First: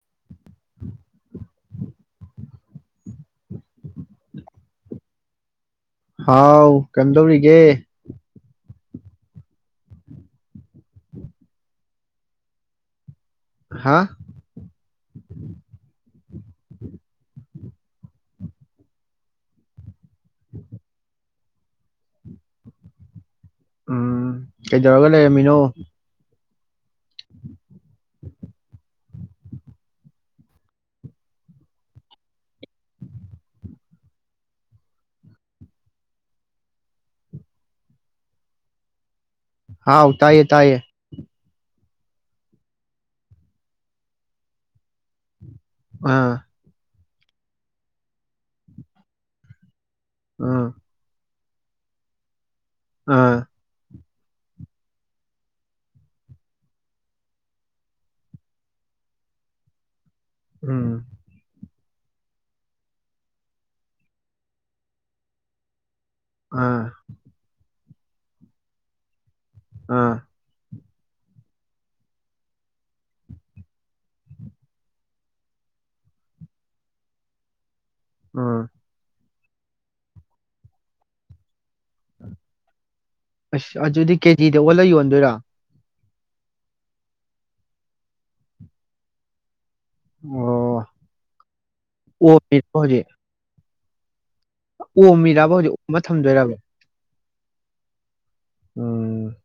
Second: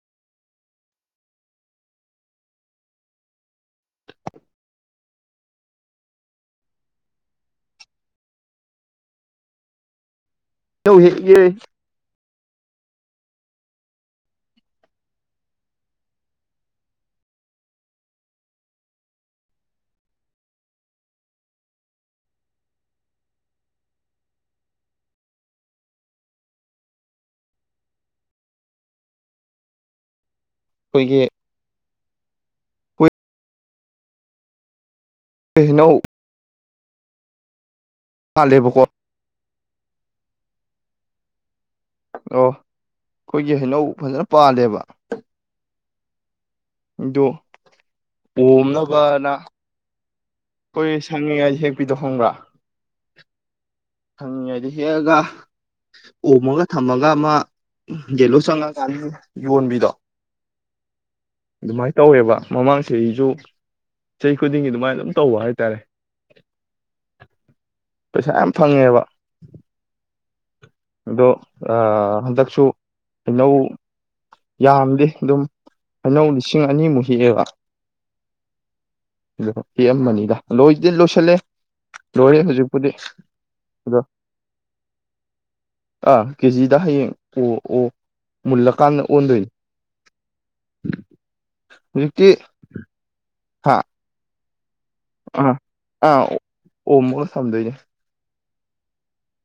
[unintelligible] ꯍꯥꯎ ꯀꯩꯝꯗꯧꯔꯤꯒꯦ ꯑ ꯍꯦꯛꯒ ꯍꯥꯥ ꯎꯝ ꯀꯩꯗꯧꯔꯒ ꯂꯩꯔꯝꯃꯤꯅꯣ ꯑꯩꯈꯣꯏꯒꯤ ꯑꯩꯈꯣꯏ ꯍꯅꯧ ꯐꯗꯦꯕ ꯀꯣ ꯍꯥꯥꯎ ꯎ ꯇꯌꯦ ꯇꯥꯏꯌꯦ ꯑꯣ ꯑꯩꯈꯣꯏꯒꯤ ꯍꯩꯅꯧ ꯐꯖꯅ ꯄꯥꯜꯂꯦꯕ ꯑꯥ ꯑꯗꯨ ꯄꯣꯝꯅꯕꯅ ꯑꯥ ꯑꯩꯣꯏ ꯁꯉ ꯌꯥ ꯍꯦꯛ ꯄꯤꯗꯣ ꯍꯣꯡꯕ꯭ꯔꯥ ꯑꯥ ꯊꯪꯉꯤꯉꯩꯗ ꯍꯦꯛꯑꯒ ꯑꯣꯝꯃꯒ ꯊꯝꯃꯒ ꯑꯃ ꯌꯦꯂꯨ ꯆꯪꯉꯀꯥꯟꯗ ꯌꯣꯟꯕꯤꯗꯣ ꯎꯝ ꯑꯗꯨꯃꯥꯏꯅ ꯇꯧꯋꯦꯕ ꯃꯃꯥꯡ ꯆꯍꯤ ꯑꯩꯁꯨ ꯆꯍꯤ ꯈꯨꯗꯤꯡꯒꯤ ꯑꯗꯨꯃꯥꯏꯅ ꯑꯗꯨꯝ ꯇꯧꯕ ꯍꯥꯏꯇꯥꯔꯦ ꯑꯥ ꯄꯩꯁꯥ ꯌꯥꯝ ꯐꯪꯉꯦꯕ ꯑꯥ ꯑꯗꯣ ꯍꯟꯗꯛꯁꯨ ꯑꯩꯅꯧ ꯌꯥꯝꯗꯤꯦ ꯑꯗꯨꯝ ꯑꯩꯅꯧ ꯂꯤꯁꯤꯡ ꯑꯅꯤꯃꯨꯛ ꯍꯦꯛꯑꯦꯕ ꯑꯝ ꯐꯤ ꯑꯃꯅꯤꯅꯤꯗ ꯂꯣꯏ ꯂꯣꯏꯁꯤꯜꯂꯦ ꯂꯣꯏꯔꯦ ꯍꯧꯖꯤꯛꯄꯨꯗꯤ ꯑꯁ ꯑꯗꯣ ꯑꯗꯨꯗꯤ ꯀꯦꯖꯤꯗ ꯑꯣꯜꯂ ꯌꯣꯟꯗꯣꯏꯔ ꯑꯥ ꯀꯦꯖꯤꯗ ꯍꯌꯦꯡ ꯑꯣ ꯑꯣ ꯃꯨꯜꯂꯀꯥꯟꯗ ꯑꯣꯟꯗꯣꯏ ꯑꯣ ꯑꯣꯖꯤꯦ ꯍꯥꯥ ꯑꯣꯝꯃꯤꯔꯕ ꯍꯧꯖꯤꯛ ꯑꯣꯝꯃ ꯊꯝꯗꯣꯏꯔꯕ꯭ꯔꯣ ꯁꯝꯗꯣꯏꯅꯦꯦ ꯎꯝ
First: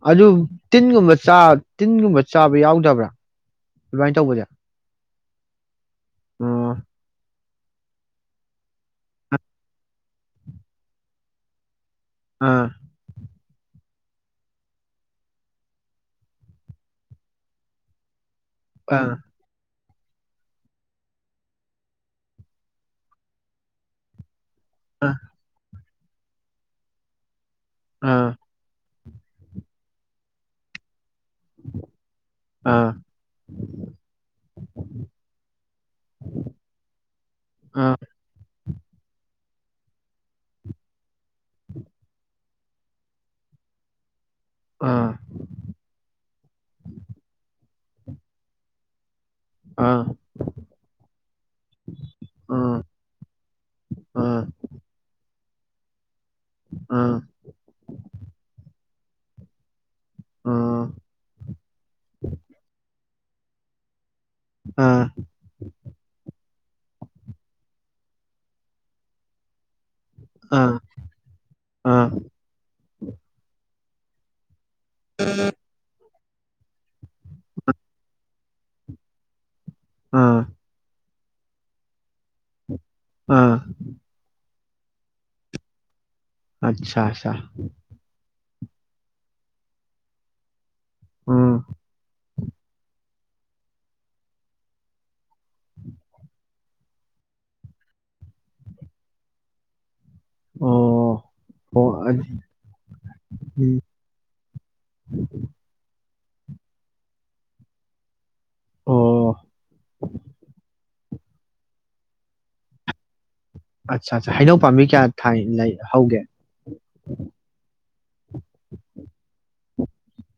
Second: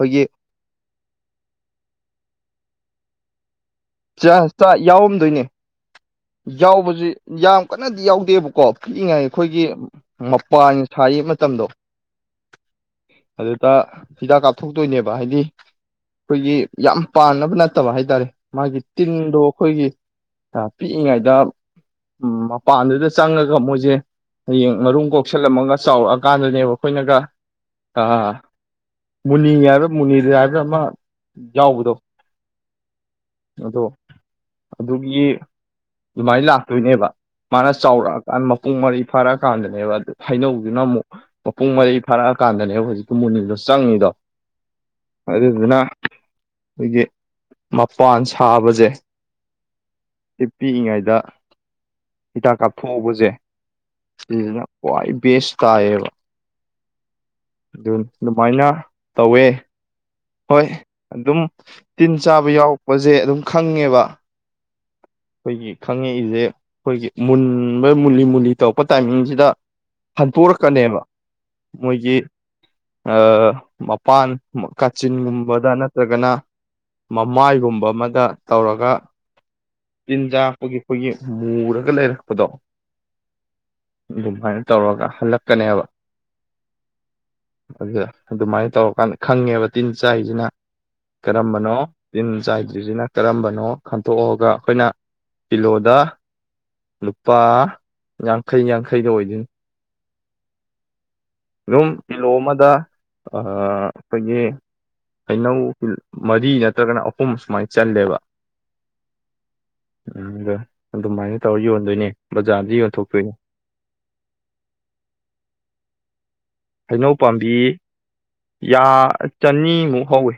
ꯑꯩꯈꯣꯏꯒꯤ ꯑꯗꯨ ꯇꯤꯟꯒꯨꯝꯕ ꯆꯥ ꯇꯤꯟꯒꯨꯝꯕ ꯆꯥꯕ ꯌꯥꯎꯗꯕ꯭ꯔꯥ ꯑꯗꯨꯃꯥꯏꯅ ꯆ ꯇꯧꯕꯁꯦ ꯆ ꯌꯥꯎ ꯑꯗꯨꯣꯏꯅꯦ ꯑꯣ ꯌꯥꯎꯕꯕꯁꯤ ꯌꯥꯝ ꯀꯟꯅꯗꯤ ꯌꯥꯎꯗꯦꯕꯀꯣ ꯄꯤꯛꯏꯉꯥꯏ ꯑꯩꯈꯣꯏꯒꯤ ꯃꯄꯥꯟꯅ ꯁꯥꯔꯤ ꯃꯇꯝꯗꯣ ꯑꯥ ꯑꯗꯨꯗ ꯍꯤꯗꯥꯛ ꯀꯥꯞꯊꯣꯛꯇꯣꯏꯅꯦꯕ ꯍꯥꯏꯗꯤ ꯑꯩꯈꯣꯏꯒꯤ ꯌꯥꯝ ꯄꯥꯅꯕ ꯅꯠꯇꯕ ꯍꯥꯏꯇꯥꯔꯦ ꯃꯥꯒꯤ ꯑꯥ ꯇꯤꯟꯗꯣ ꯑꯩꯈꯣꯏꯒꯤ ꯄꯤꯛꯏꯉꯩꯗ ꯃꯄꯥꯟꯗꯨꯗ ꯆꯪꯉꯒ ꯃꯣꯏꯁꯦ ꯍꯌꯦꯡ ꯃꯔꯨꯝ ꯑꯥ ꯀꯣꯛꯁꯜꯂꯝꯃꯒ ꯆꯥꯎꯔꯛꯑꯀꯥꯟꯗꯅꯦꯕ ꯑꯩꯈꯣꯏꯅꯒ ꯑꯥ ꯃꯅꯤ ꯌꯥꯔ ꯃꯨꯅꯤꯗ ꯌꯥꯔꯃ ꯌꯥꯎꯕꯗꯣ ꯑꯥ ꯑꯥ ꯑꯗꯣ ꯑꯗꯨꯒꯤ ꯑꯗꯨꯃꯥꯏꯅ ꯂꯥꯛꯇꯣꯏꯅꯦꯕ ꯃꯥꯅ ꯑꯥ ꯆꯥꯎꯔꯛꯑꯀꯥꯟꯗ ꯃꯄꯨꯡ ꯃꯔꯔꯤ ꯐꯥꯔꯛ ꯐꯥꯔꯛꯑꯀꯥꯟꯗꯅꯦꯕ ꯑꯗꯨ ꯍꯩꯅꯧꯗꯨꯅ ꯑꯃꯨꯛ ꯃꯄꯨꯡ ꯃꯔꯩ ꯐꯥꯔꯛꯑꯀꯥꯟꯗꯅꯦꯕ ꯍꯧꯖꯤꯛꯇꯤ ꯃꯨꯅꯤꯜꯗꯣ ꯆꯪꯉꯤꯗꯣ ꯑꯥ ꯑꯥ ꯑꯗꯨ ꯑꯗꯨꯅ ꯍꯧꯦ ꯃꯄꯥꯟ ꯁꯥꯕꯁꯦ ꯑꯥ ꯇꯤ ꯄꯤꯛꯏꯉꯩꯗ ꯍꯤꯗꯥꯛ ꯀꯥꯞꯊꯣꯛꯎꯧꯕꯁꯦ ꯁꯤꯁꯤꯅ ꯈ꯭ꯋꯥꯏ ꯕꯦꯁ ꯀꯕ ꯑꯥ ꯑꯗꯨꯃꯥꯏꯅ ꯇꯧꯋꯦ ꯑꯥ ꯍꯣꯏ ꯑꯗꯨꯝ ꯇꯤꯟ ꯆꯥꯕ ꯌꯥꯎꯔꯛꯄꯁ ꯁꯦ ꯑꯗꯨꯝ ꯈꯪꯉꯦꯕ ꯑꯥ ꯑꯩꯈꯣꯏꯒꯤ ꯈꯪꯉꯛꯏꯁꯦ ꯑꯩꯈꯣꯏꯒꯤ ꯃꯨꯟꯕ ꯃꯨꯜꯂꯤ ꯃꯨꯜꯂꯤ ꯇꯧꯔꯛꯄ ꯇꯥꯏꯃꯤꯡꯁꯤꯗ ꯑꯥ ꯍꯟꯇꯣꯔꯛꯀꯅꯦꯕ ꯑꯥ ꯃꯣꯏꯒꯤ ꯃꯄꯥꯟ ꯀꯥꯆꯤꯟꯒꯨꯝꯕꯗ ꯅꯠꯇ꯭ꯔꯒꯅ ꯃꯃꯥꯏꯒꯨꯝꯕ ꯑꯃꯗ ꯇꯧꯔꯒ ꯇꯤꯟꯖꯥ ꯑꯥ ꯍꯒꯤ ꯐꯒꯤ ꯃꯨꯔ ꯀ ꯂꯩꯔ ꯑꯗꯣ ꯑꯥ ꯑꯗꯨꯝ ꯍꯥꯏ ꯇꯧꯔꯒ ꯍꯜꯂꯛꯀꯅꯦꯕ ꯑꯆꯥ ꯑꯆꯥ ꯑꯗꯨꯗ ꯑꯗꯨꯃꯥꯏꯅ ꯇꯧꯔꯀꯥꯟꯗ ꯈꯪꯉꯦꯕ ꯇꯤꯟ ꯆꯥꯏꯁꯤꯅ ꯎꯝ ꯀꯔꯝꯕꯅꯣ ꯇꯤꯟ ꯆꯥꯏꯗ꯭ꯔꯤꯁꯤꯅ ꯀꯔꯝꯕꯅꯣ ꯈꯟꯇꯣꯛꯑꯒ ꯑꯩꯈꯣꯏꯅ ꯀꯤꯂꯣꯗ ꯂꯨꯄꯥ ꯌꯥꯡꯈꯩ ꯌꯥꯡꯈꯩꯗ ꯑꯣꯏꯗꯣꯏꯅꯤ ꯑꯣ ꯑꯣ ꯑꯗꯨꯝ ꯀꯤꯂꯣ ꯑꯃꯗ ꯎꯝ ꯑꯩꯈꯣꯏꯒꯤ ꯍꯩꯅꯧ ꯃꯔꯤ ꯅꯠꯇ꯭ꯔꯒꯅ ꯑꯍꯨꯝ ꯁꯨꯃꯥꯏꯅ ꯆꯜꯂꯦꯕ ꯑꯣ [unintelligible] ꯑꯗꯨꯃꯥꯏꯅ ꯇꯧꯔ ꯌꯣꯟꯗꯣꯏꯅꯦ ꯕꯖꯥꯔꯗ ꯌꯣꯟꯊꯣꯛꯇꯣꯏꯅꯦ ꯑꯠꯆꯥ ꯑꯆꯥ ꯍꯩꯅꯧ ꯄꯥꯝꯕꯤ ꯀꯌꯥ ꯊꯥꯏ ꯂꯩ ꯍꯧꯒꯦ ꯍꯩꯅꯧ ꯄꯥꯝꯕꯤ ꯌꯥ ꯆꯅꯤꯃꯨꯛ ꯍꯧꯏ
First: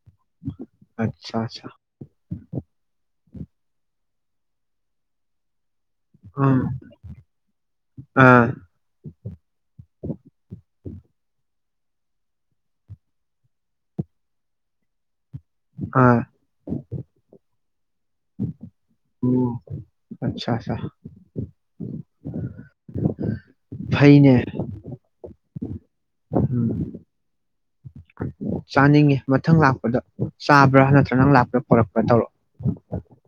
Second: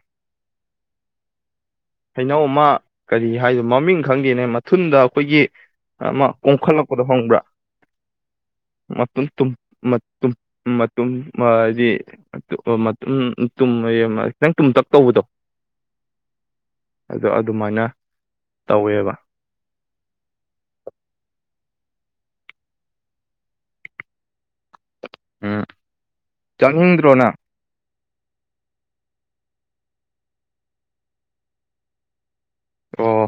ꯑꯆꯥ ꯑꯆꯥ ꯍꯩꯅꯧ ꯑꯃ ꯀꯔꯤ ꯍꯥꯏꯗ ꯃꯃꯤꯡ ꯈꯪꯗꯦꯅꯦ ꯃꯊꯟꯗ ꯑꯩꯈꯣꯏꯒꯤ ꯑꯃ ꯎꯝ ꯀꯣꯡꯈꯠꯂꯛꯄꯗ ꯍꯪꯕ꯭ꯔꯥ ꯑꯥ ꯃꯊꯨꯝ ꯃꯇꯨꯝ ꯈꯤꯇꯪ ꯇꯨꯝꯇꯛ ꯇꯧꯕꯗꯣ ꯑ ꯑꯗꯣ ꯑꯗꯨꯃꯥꯏꯅ ꯇꯧꯋꯦꯕ ꯑꯣ ꯐꯥꯏꯅꯦ ꯎꯝ ꯆꯥꯅꯤꯡꯗ꯭ꯔꯣꯅ ꯆꯥꯅꯤꯡꯉꯦ ꯃꯊꯪ ꯂꯥꯛꯄꯗ ꯆꯥꯕ꯭ꯔꯥ ꯅꯠꯇ꯭ꯔ ꯅꯪ ꯂꯥꯛꯄ꯭ꯔꯥ ꯄꯣꯔꯛꯄ꯭ꯔꯥ ꯇꯧꯔꯛꯑꯣ ꯑꯣ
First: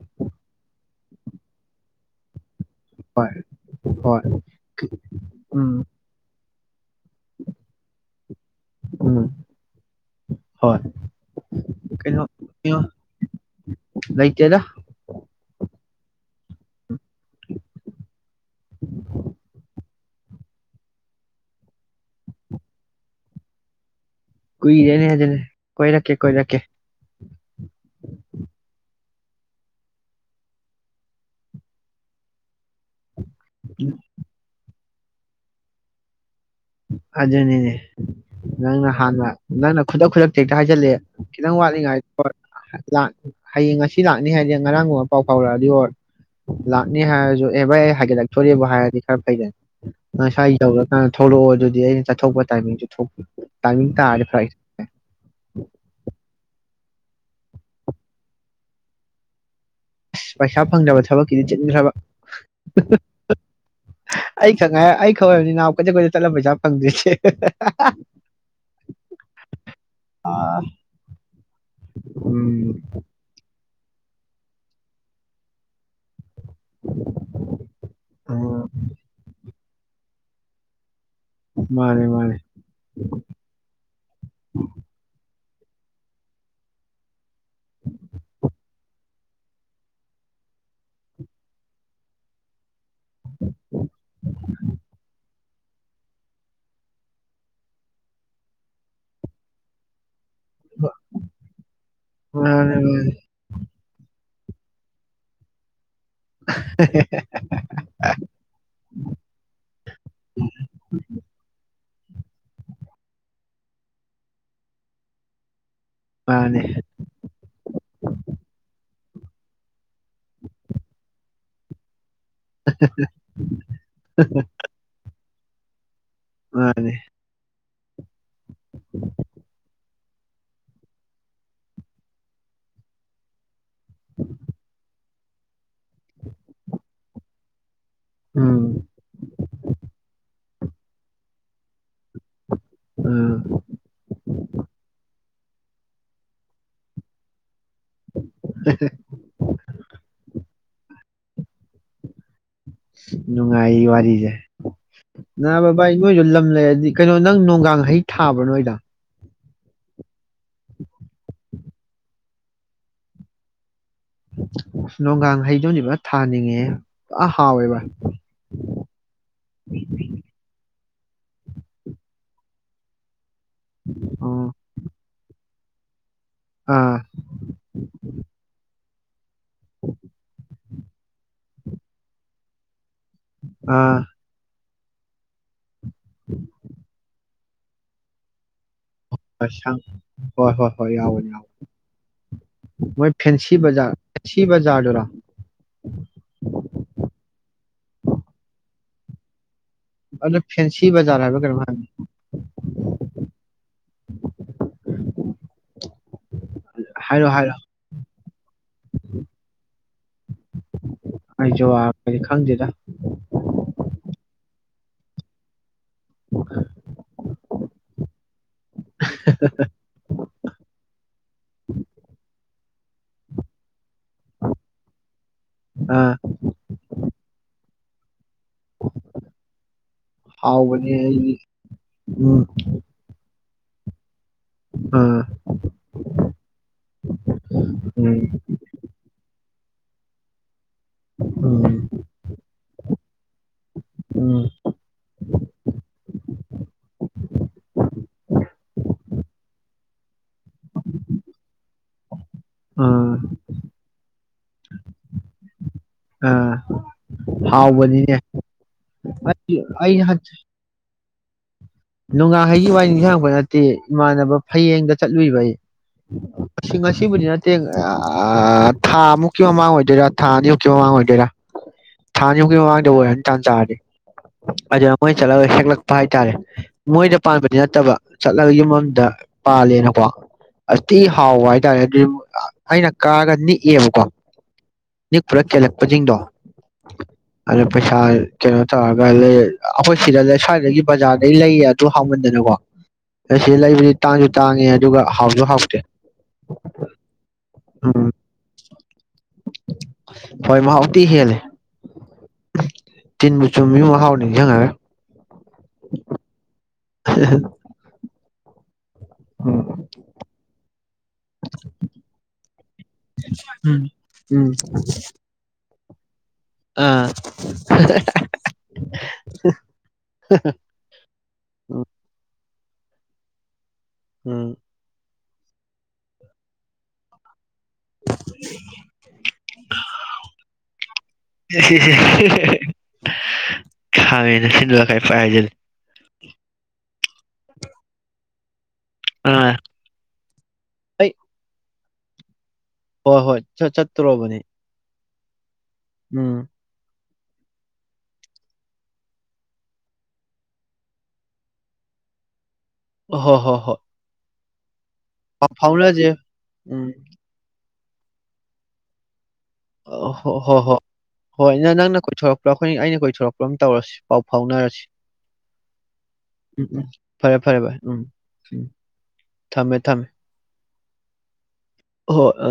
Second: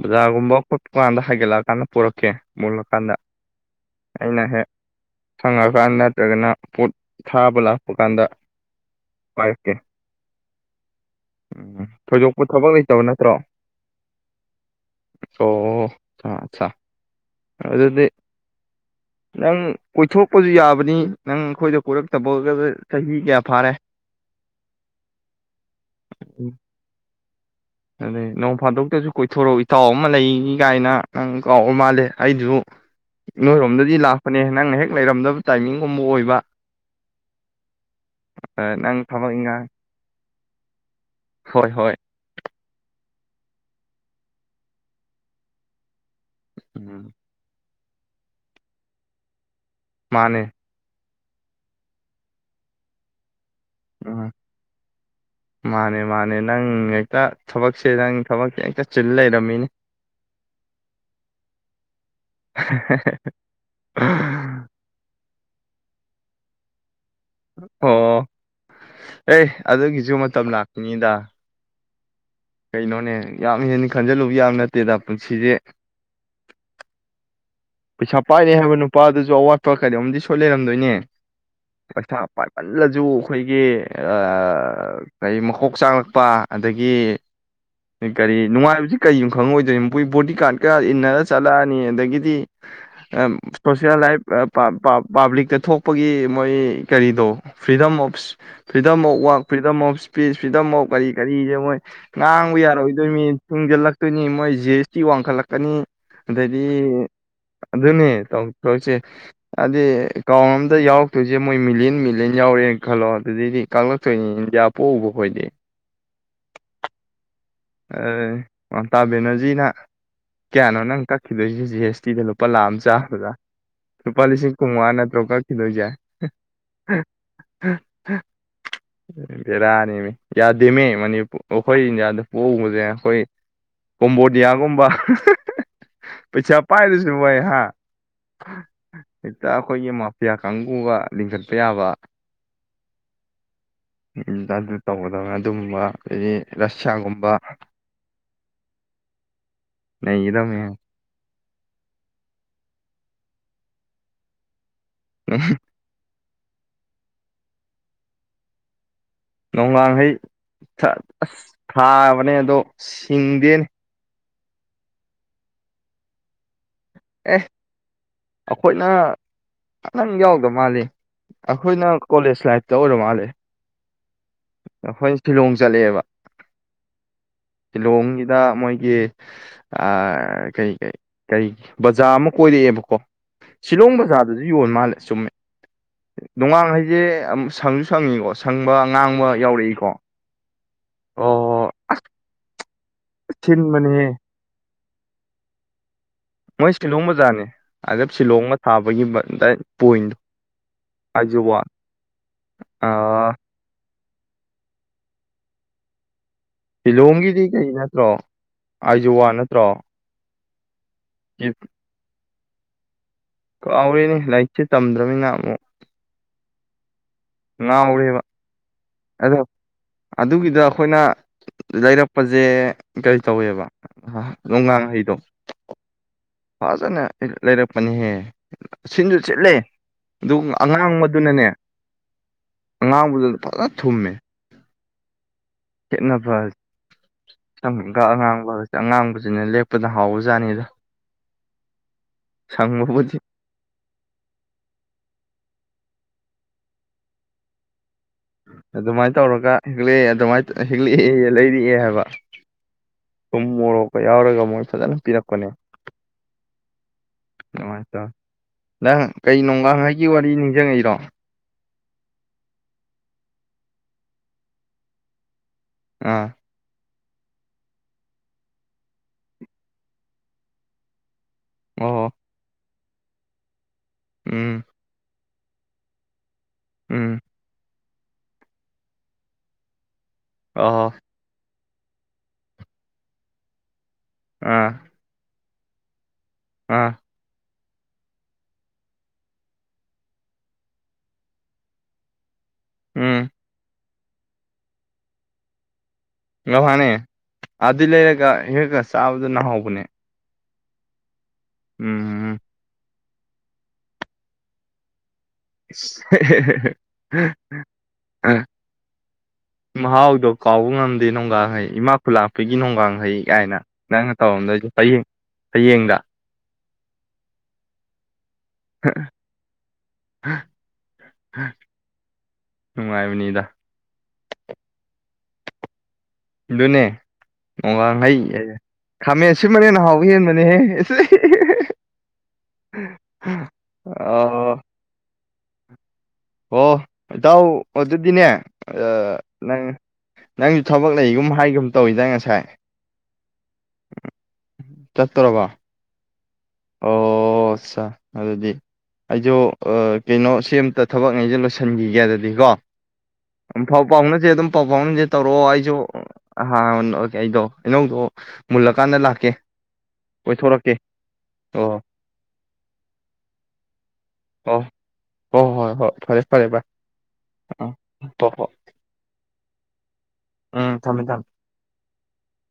ꯕꯖꯥꯔꯒꯨꯝꯕ ꯈꯣꯠꯄ ꯀꯥꯟꯗ ꯍꯥꯏꯒꯠꯂꯛꯑꯀꯥꯟꯗ ꯄꯨꯔꯛꯀꯦ ꯃꯨꯜꯂꯀꯥꯟꯗ ꯍꯣꯏ ꯍꯣꯏ ꯑꯩꯅ ꯍꯦꯛ ꯎꯝ ꯁꯪꯉꯀꯥꯟ ꯅꯠꯇ꯭ꯔꯒꯅ ꯄꯣꯠ ꯊꯥꯕ ꯂꯥꯛꯄ ꯀꯥꯟꯗ ꯎꯝ ꯄꯥꯏꯔꯛꯀꯦ ꯍꯣꯏ ꯎꯝ ꯀꯩꯅꯣ ꯊꯣꯏꯗꯣꯛꯄ ꯊꯕꯛ ꯀꯩꯅꯣ ꯂꯩꯇꯕ ꯅꯠꯇ꯭ꯔꯣ ꯂꯩꯇꯦꯗ ꯑꯣ ꯆꯥ ꯑꯗꯨꯗꯤ ꯅꯪ ꯀꯣꯏꯊꯣꯛꯄꯁꯨ ꯌꯥꯕꯅꯤ ꯅꯪ ꯑꯩꯈꯣꯏꯗ ꯀꯣꯏꯔꯛꯇꯕꯒ ꯆꯍꯤ ꯀꯌꯥ ꯐꯥꯔꯦ ꯀꯣꯏꯔꯦꯅꯤ ꯍꯥꯏꯖꯅꯦ ꯀꯣꯏꯔꯛꯀꯦ ꯀꯣꯏꯔꯛꯀꯦ ꯑꯗꯨꯅꯤ ꯅꯣꯡ ꯐꯥꯗꯣꯛꯇꯁꯨ ꯀꯣꯏꯊꯣꯔꯛꯎ ꯏꯇꯥꯎ ꯑꯃ ꯂꯩꯅꯤ ꯀꯥꯏꯅ ꯅꯪ ꯀꯥꯎꯔ ꯃꯥꯜꯂꯦ ꯑꯩꯁꯨ ꯅꯣꯏꯔꯣꯝꯗꯗꯤ ꯂꯥꯛꯄꯅꯦ ꯅꯪꯅ ꯍꯦꯛ ꯂꯩꯔꯝꯗꯕ ꯇꯥꯏꯃꯤꯡꯒꯨꯝꯕ ꯑꯣꯏꯕ ꯑꯗꯨꯅꯤꯅꯦ ꯅꯪꯅ ꯅꯪ ꯍꯥꯟꯅ ꯊꯕꯛ ꯏꯪꯈꯥꯡ ꯅꯪꯅ ꯈꯨꯗꯛ ꯈꯨꯗꯛꯇ ꯍꯦꯛꯇ ꯍꯥꯏꯖꯤꯜꯂꯦ ꯈꯤꯇꯪ ꯋꯥꯠꯂꯤꯉꯥꯏ ꯍꯣꯏ ꯍꯌꯦꯡ ꯉꯁꯤ ꯂꯥꯛꯅꯤ ꯍꯥꯏꯗꯤ ꯉꯔꯥꯡꯒꯨꯝꯕ ꯄꯥꯎ ꯐꯥꯎꯔꯛꯑꯗꯤ ꯍꯔ ꯂꯣꯛꯅꯤ ꯎꯝ ꯍꯥꯏꯔꯖꯨ ꯑꯦ ꯚꯥꯏ ꯍꯥꯏꯒꯠꯂꯛꯇꯣꯏꯔꯦꯕꯨ ꯍꯥꯏꯔꯖꯨ ꯈꯔ ꯐꯩꯗꯅ ꯃꯥꯅꯦ ꯉꯁꯥꯏ ꯇꯧꯔ ꯀꯥꯟ ꯊꯣꯛꯂꯛꯑꯣ ꯑꯗꯨꯗꯤ ꯑꯩꯅ ꯆꯠꯊꯣꯛꯄ ꯇꯥꯏꯃꯤꯡꯁꯨ ꯊꯣꯛꯄꯤꯌꯨ ꯎꯝ ꯃꯥꯅꯦ ꯃꯥꯅꯦ ꯅꯪ ꯍꯦꯛꯇ ꯊꯕꯛꯁꯦ ꯅꯪ ꯊꯕꯛꯁꯦ ꯍꯦꯛꯇ ꯆꯤꯜ ꯂꯩꯔꯝꯃꯤꯅꯤ ꯑꯁ ꯄꯩꯁꯥ ꯐꯪꯗꯕ ꯊꯕꯛꯀꯤꯗꯤ ꯆꯤꯟꯈ꯭ꯔꯕ ꯑꯩ ꯈꯛ ꯉꯥꯏ ꯑꯩ ꯊꯣꯏꯕꯅꯤ ꯅꯥꯎ ꯀꯩ ꯑꯩꯈꯣꯏ ꯆꯠꯂꯝ ꯄꯩꯁꯥ ꯐꯪꯗꯔꯤꯁꯦ ꯑꯣ ꯑꯦ ꯑꯗꯨꯒꯤꯁꯨ ꯃꯇꯝ ꯑꯥ ꯂꯥꯛꯈꯤꯅꯤꯗ ꯎꯝ ꯀꯩꯅꯣꯅꯦ ꯌꯥꯝ ꯍꯦꯟꯅ ꯈꯟꯖꯤꯜꯂꯨꯕ ꯌꯥꯕ ꯅꯠꯇꯦꯗ ꯄꯨꯟꯁꯤꯁꯦ ꯎ ꯄꯩꯁꯥ ꯄꯥꯏꯅꯤ ꯍꯥꯏꯕ ꯅꯨꯄꯥꯗꯨꯁꯨ ꯑꯋꯥꯠ ꯄ ꯀꯩꯅꯣꯝꯗꯤ ꯁꯣꯏ ꯂꯩꯔꯝꯗꯣꯏꯅꯦ ꯃꯥꯅꯦ ꯄꯩꯁꯥ ꯃꯥꯅꯦ ꯄꯥꯏꯃꯜꯂꯁꯨ ꯑꯩꯈꯣꯏꯒꯤ ꯀꯔꯤ ꯀꯣꯛ ꯆꯥꯛꯂꯛꯄ ꯑꯗꯒꯤ ꯀꯔꯤ ꯅꯨꯡꯉꯥꯏꯕꯁꯤ ꯀꯔꯤꯅꯣ ꯈꯪꯉꯣꯏꯗꯣꯏꯔꯤ ꯃꯈꯣꯏ ꯕꯣꯗꯤ ꯒꯥꯔꯗꯀ ꯏꯟꯅꯔ ꯆꯠꯂꯛꯑꯅꯤ ꯑꯗꯒꯤꯗꯤ ꯁꯣꯁꯦꯜ ꯂꯥꯏꯐ ꯄꯥꯕ꯭ꯂꯤꯛꯇ ꯊꯣꯛꯄꯒꯤ ꯃꯣꯏ ꯀꯔꯤꯗꯣ freedom of freedom of work freedom of speech of ꯐ꯭ꯔꯤꯗꯝꯐꯥꯎ ꯀꯔꯤ ꯀꯔꯤꯁꯦ ꯃꯣꯏ ꯉꯥꯡꯕ ꯃꯥꯅꯦ ꯌꯥꯔꯣꯏꯗꯣꯏꯅꯤ ꯊꯤꯡꯖꯤꯜꯂꯛꯇꯣꯏꯅꯤ ꯃꯣꯏ ꯖꯤ ꯑꯦꯁ ꯇꯤ ꯋꯥꯡꯈꯠꯂꯛꯀꯅꯤ ꯑꯗꯗꯤ ꯑꯗꯨꯅꯦ ꯇꯧꯊꯣꯛꯂꯤꯁꯦ ꯍꯥꯏꯗꯤ ꯔꯥꯎꯟ ꯑꯝꯗ ꯌꯥꯎꯔꯛꯇꯣꯏꯁꯦ ꯃꯣꯏ ꯃꯤ ꯃꯤꯂꯤꯌꯟ ꯃꯤꯂꯤꯌꯟ ꯌꯥꯎꯔꯦꯅ ꯈꯜꯂꯣ ꯑꯗꯨꯗꯤ ꯀꯥꯛꯂꯛꯇꯣꯏꯅꯤ ꯏꯟꯗꯤꯌꯥ ꯄꯣꯛꯎꯕ ꯈꯣꯏꯗꯤ ꯃꯥꯅꯦ ꯑꯦ ꯃꯝꯇꯥ ꯕꯦꯅꯔꯖꯤꯅ ꯀꯌꯥꯅꯣ ꯅꯪ ꯀ ꯐꯂꯣꯖꯤ ꯖꯤ ꯑꯦꯁ ꯐꯇꯤꯗ ꯂꯨꯄꯥ ꯂꯥꯛ ꯑꯃ ꯆꯥꯕꯗꯥ ꯂꯨꯄꯥ ꯂꯤꯁꯤꯡ ꯀꯨꯟꯃꯉꯥ ꯅꯠꯇ꯭ꯔꯣ ꯀꯛ ꯗꯣꯏꯖꯦ ꯃꯥꯅꯦ ꯎꯝ ꯎꯝ ꯕꯦꯔꯥꯅꯤꯃꯦ ꯌꯥꯗꯦꯃꯦ ꯃꯅꯤꯄꯨꯔ ꯑꯩꯈꯣꯏ ꯏꯟꯗꯤꯌꯥꯗꯣ ꯄꯣꯛꯎꯕꯁꯦ ꯑꯩꯈꯣꯏ ꯀꯣꯝꯕꯣꯗꯤꯌꯥꯒꯨꯝꯕ ꯄꯩꯁꯥ ꯄꯥꯏꯗꯁꯨ ꯃ ꯑꯩꯍ ꯎꯝ ꯏꯗꯈꯣꯏ ꯃꯥꯐꯌꯥ ꯀꯥꯡꯕꯨꯒ ꯂꯤꯡꯈꯠꯄ ꯌꯥꯕ ꯎꯝ ꯎꯝ ꯑꯗꯨ ꯑꯗꯨ ꯇꯧꯕꯗ ꯑꯗꯨꯒꯕ ꯑꯩ ꯔꯁꯤꯌꯥꯒꯨꯝꯕ ꯕꯥ ꯅꯗꯝ ꯅꯨꯡꯉꯥꯏ ꯋꯥꯔꯤꯁꯦ ꯕꯥ ꯅꯣꯏꯗꯣ ꯂꯝ ꯂꯩꯔꯗꯤ ꯀꯩꯅꯣ ꯅꯪ ꯅꯣꯡꯒꯡ ꯍꯩ ꯊꯥꯕ꯭ꯔꯥ ꯅꯣꯏꯗ ꯅꯣꯡꯍꯡꯈꯩ ꯑ ꯊꯥꯕꯅꯦ ꯑꯗꯣ ꯁꯤꯡꯗꯦꯅꯤ ꯅꯣꯡꯒꯥꯡ ꯍꯩꯗꯧꯅꯦꯕ ꯊꯥꯅꯤꯡꯉꯦ ꯑꯥ ꯑꯦ ꯍꯥꯎꯋꯦ ꯚꯥꯏ ꯑꯩꯈꯣꯏꯅ ꯑ ꯅꯪ ꯌꯥꯎꯗ ꯃꯥꯜꯂꯤ ꯑꯩꯈꯣꯏꯅ ꯀꯣꯂꯦꯖ ꯂꯥꯏꯐꯇ ꯑꯣꯏꯔ ꯃꯥꯜꯂꯦ ꯎꯝ ꯖꯂꯦꯕ ꯑꯥ ꯑ ꯀꯩ ꯀꯔꯤ ꯕꯖꯥꯔ ꯑꯃ ꯀꯣꯏꯔꯛꯑꯦꯕꯀꯣ ꯁꯤꯂꯣꯡ ꯑꯥ ꯕꯖꯥꯔꯗꯁꯨ ꯌꯣꯟ ꯃꯥꯜꯂꯦ ꯁꯨꯝꯃꯦ ꯅꯣꯡꯉꯥꯡ ꯍꯥꯏꯩꯁꯦ ꯁꯪꯁꯨ ꯁꯪꯉꯤꯀꯣ ꯁꯪꯕ ꯑ ꯉꯥꯡꯕ ꯁꯪ ꯌꯥꯎꯔꯛꯏꯀꯣ ꯍꯣꯏ ꯍꯣꯏ ꯍꯣꯏ ꯌꯥꯎꯋꯦ ꯌꯥꯎꯋꯦ ꯑꯣ ꯃꯣꯏ ꯐꯦꯟꯁꯤꯖ ꯊꯤꯟꯕꯅꯦꯍꯦ ꯐ ꯖꯗꯔ ꯃꯣꯏ ꯁꯤꯂꯣꯡ ꯕꯖꯥꯔꯅꯦ ꯑꯗ ꯁꯤꯂꯣꯡꯒ ꯊꯥꯕꯒꯤ ꯄꯣꯏꯟꯗꯣ ꯑꯣ ꯐꯦꯟꯁꯤ ꯖꯥ ꯑꯥꯏꯖꯣꯋꯥ ꯍꯥꯏꯕꯔ ꯑꯥ ꯍꯥꯏꯔꯣ ꯂꯤꯂꯣꯡꯒꯤꯗꯤ ꯍꯥꯏꯔꯣ ꯀꯩ ꯅꯠꯇ꯭ꯔꯣ ꯑꯥꯏꯖꯋꯥ ꯅꯠꯇ꯭ꯔꯣ ꯑꯩꯁꯨ ꯈꯪꯗꯦꯗ ꯀꯥꯎꯋꯦꯅꯦ ꯂꯥꯏꯔꯤꯛꯁꯦ ꯇꯝꯗ꯭ꯔꯃꯤꯅꯤꯅ ꯑꯃꯨꯛ ꯑꯣꯦ ꯉꯥꯎꯔꯦꯕ ꯑꯗꯣ ꯑꯗꯨꯒꯤꯗ ꯑꯩꯈꯣꯏꯅ ꯂꯩꯔꯛꯄꯁꯦ ꯀꯔꯤ ꯇꯧꯋꯦꯕ ꯑ ꯣꯡ ꯉꯥꯡꯍꯩꯗꯣ ꯑꯥ ꯍꯖꯅꯦ ꯂꯩꯔꯦ ꯃꯅꯤ ꯍꯦ ꯁꯤꯟꯁꯨ ꯆꯠꯂꯦ ꯑꯗꯨꯒ ꯍꯥꯎꯕꯅꯦ ꯑꯩꯗꯤ ꯑꯉꯥꯡꯕꯗꯨꯅꯅꯦ ꯎꯝ ꯑꯉꯥꯡꯕꯗꯨ ꯄ ꯊꯨꯝꯃꯦ ꯑ ꯈꯦꯠꯅꯕ ꯁꯝꯒ ꯎꯝ ꯑꯉꯥꯡꯕ ꯑꯉꯥꯡꯕꯁꯤꯅ ꯂꯦꯄ ꯄꯗ ꯍꯥꯎꯕꯖꯥꯅꯤꯗꯣ ꯎꯝ ꯁꯪꯕꯕꯗꯤ ꯎꯝ ꯑꯗꯨꯃꯥꯏꯅ ꯇꯧꯔꯒ ꯍꯂꯑꯦ ꯑꯗꯨꯃꯥꯏꯅ ꯍꯤꯂꯛꯑꯦ ꯂꯩꯔꯛꯑꯦ ꯍꯥꯏꯕ ꯑꯥ ꯁꯨꯝ ꯃꯣꯔꯣꯛꯀ ꯌꯥꯎꯔꯒ ꯃꯣꯏ ꯐꯖꯅ ꯄꯤꯔꯛꯄꯅꯦ ꯑꯥ ꯅꯨꯡꯥꯏꯇꯔꯦ ꯍꯥꯎꯕꯅꯤꯅꯦ ꯅꯗꯪ ꯀꯩ ꯑꯩ ꯅꯣꯡꯒꯈꯩꯒꯤ ꯋꯥꯔꯤ ꯅꯤꯡꯁꯤꯡꯉꯛꯏꯔꯣ ꯅꯣꯡꯉꯥꯍꯩꯒꯤ ꯋꯥ ꯅꯤꯡꯁꯤꯡꯥꯡꯉꯛꯄ ꯅꯠꯇꯦ ꯏꯃꯥꯟꯅꯕ ꯐꯌꯦꯡꯗ ꯆꯠꯂꯨꯏꯕ ꯑꯩ ꯑꯥ ꯁꯤꯉ ꯁꯤꯕꯨꯗꯤ ꯅꯠꯇꯦ ꯊꯥꯃꯨꯛꯀꯤ ꯃꯃꯥꯡ ꯑꯣꯏꯗꯣꯏꯔꯥ ꯊꯥ ꯑꯅꯤꯃꯨꯛꯀꯤ ꯃꯃꯥꯡ ꯑꯣꯏꯗꯣꯏꯔꯥ ꯑꯣꯍꯣ ꯊꯥ ꯑꯅꯤꯃꯨꯛꯀꯤ ꯃꯃꯥꯡꯗ ꯑꯣꯏꯔꯅꯤ ꯇꯥꯟ ꯆꯥꯔꯗꯤ ꯎꯝ ꯑ ꯃꯣꯏ ꯆꯠꯂꯒ ꯁꯦꯂꯛꯄ ꯍꯥꯏꯇꯥꯔꯦ ꯃꯣꯏꯗ ꯎꯝ ꯄꯥꯟꯕꯗꯤ ꯅꯠꯇꯕ ꯆꯠꯂꯒ ꯌ ꯃꯝꯗ ꯄꯥꯜꯂꯦꯅꯀꯣ ꯑꯣꯍꯣ ꯑꯁꯤ ꯍꯥꯎꯏ ꯍꯥꯏꯇꯥꯔꯦ ꯑꯗꯨꯗꯤ ꯑꯩꯅ ꯀꯥꯔꯒ ꯅꯤꯛꯑꯕ ꯑꯥ ꯄꯨꯔꯥ ꯀꯦꯜꯂꯛꯄꯁꯤꯡꯗꯣ ꯑꯥ ꯑꯗ ꯄꯩꯁꯥ ꯀꯩꯅꯣ ꯇꯧꯔꯒ ꯂꯩ ꯑꯩꯈꯣꯏ ꯁꯤꯗ ꯂꯩ ꯁ꯭ꯋꯥꯏꯗꯒꯤ ꯕꯖꯥꯔꯗꯗꯒꯤ ꯂꯩꯌꯦ ꯣ ꯍꯥꯡꯃꯗꯅꯀꯣ ꯎꯝ ꯁꯤ ꯂꯥꯏꯕ꯭ꯔꯦꯔꯤ ꯇꯥꯡꯁꯨ ꯇꯥꯡꯉꯦ ꯑꯗꯨꯒ ꯍꯥꯎꯁꯨ ꯍꯥꯎꯇꯦ ꯉꯃꯥꯅꯦ ꯑꯗꯨ ꯎꯝ ꯂꯩꯔꯒ ꯍꯦꯛꯒ ꯆꯥꯕꯗꯨꯅ ꯍꯥꯎꯕꯅꯦ ꯍꯣꯏ ꯃꯍ ꯎꯇ ꯍꯦꯜ ꯎꯝ ꯇꯤꯟꯕꯨ ꯆꯨꯝꯃꯤ ꯍꯥꯎꯅꯤꯡ ꯍꯉꯒꯦ [inaudible] ꯍꯝꯝ ꯑꯥ ꯎꯝ ꯃꯍꯥꯎꯗꯣ ꯀꯥꯎꯕ ꯉꯝꯗꯦ ꯣꯡꯒ ꯍꯩ ꯏꯃꯥ ꯈꯨ ꯂꯥꯛꯄꯒꯤ ꯅꯣꯡꯒ ꯍꯩ ꯀꯥꯏꯅ ꯅꯪꯅ ꯎꯝ ꯇꯧꯔꯝꯗꯣꯏꯁ ꯍꯌꯦꯡ ꯍꯌꯦꯡꯗ ꯑꯥ [unintelligible] ꯅꯨꯡꯉꯥꯏꯕꯅꯤꯗ ꯎꯝ ꯅꯦ ꯒꯥꯡ ꯍꯩ ꯑꯦ ꯈꯥꯃꯦꯟ ꯑꯁꯤ ꯃꯔꯦꯟ ꯅ ꯍꯥꯎꯕ ꯍꯦꯟꯕꯅꯦꯍꯦ ꯈꯃꯤꯅ ꯑꯣ ꯁꯤꯂꯥꯏ ꯐꯥꯖꯜ ꯑꯣ ꯏꯇꯥꯎ ꯑꯗꯨ ꯑꯗꯨꯗꯤꯅꯦ ꯑ ꯑꯥ ꯅꯪ ꯅꯪꯁꯨ ꯊꯕꯛ ꯑꯩ ꯂꯩꯒꯨꯝ ꯍꯥꯏꯒꯨꯝ ꯇꯧꯋꯤꯗ ꯉꯁꯥꯏ ꯍꯣꯏ ꯍꯣꯏ ꯆꯠꯇꯣꯔꯕꯅꯦ ꯆꯠꯇ꯭ꯔꯔꯕ ꯎꯝ ꯑꯣ ꯑꯆꯥ ꯑꯗꯨꯗꯤ ꯑꯩꯁꯨ ꯀꯩꯅꯣ ꯁꯦꯝꯇ ꯊꯕꯛꯉꯩꯁꯦ ꯂꯣꯏꯁꯤꯟꯈꯤꯒꯦ ꯑꯗꯨꯗꯤ ꯀꯣ ꯍꯣꯏ ꯍꯣꯏ ꯎꯝ ꯍꯣꯏ ꯐꯥꯎ ꯐꯥꯎꯅꯁꯦ ꯑꯗꯨꯝ ꯄꯕꯅꯤ ꯇꯧꯔꯛꯑꯣ ꯄꯥꯎ ꯐꯥꯎꯅꯁꯦ ꯑꯩꯁꯨꯀꯦ ꯑꯩꯗꯣ ꯑꯩꯅꯧꯗꯣ ꯃꯨꯜꯂꯀꯥꯟꯗ ꯂꯥꯛꯀꯦ ꯍꯣꯏ ꯍꯣꯏ ꯀꯣꯏꯊꯣꯔꯛꯀꯦ ꯍꯣꯏ ꯍꯣꯏ ꯅ ꯑꯣ ꯅꯪꯅ ꯀꯣꯏꯊꯣꯔꯛꯄ꯭ꯔꯥ ꯑꯩꯈꯣꯏ ꯑꯩꯅ ꯀꯣꯏꯊꯣꯔꯛꯄ꯭ꯔ ꯑꯃ ꯇꯧꯔꯁꯤ ꯄꯥꯎ ꯑꯣ ꯐꯥꯎꯅꯔꯁꯤ ꯍꯣꯏ ꯍꯣꯏ ꯍꯣꯏ ꯐꯔꯦ ꯐꯔꯦ ꯚꯥꯏ ꯎꯝ ꯎꯝ ꯐꯔꯦ ꯐꯔꯦ ꯑꯥ ꯚ ꯎꯝ ꯍꯣꯏ ꯍꯣꯏ ꯎꯝ ꯊꯝꯃꯦ ꯊꯝꯃꯦ ꯎꯝ ꯊꯝꯃꯦ ꯊꯝꯃꯦ ꯍ ꯑ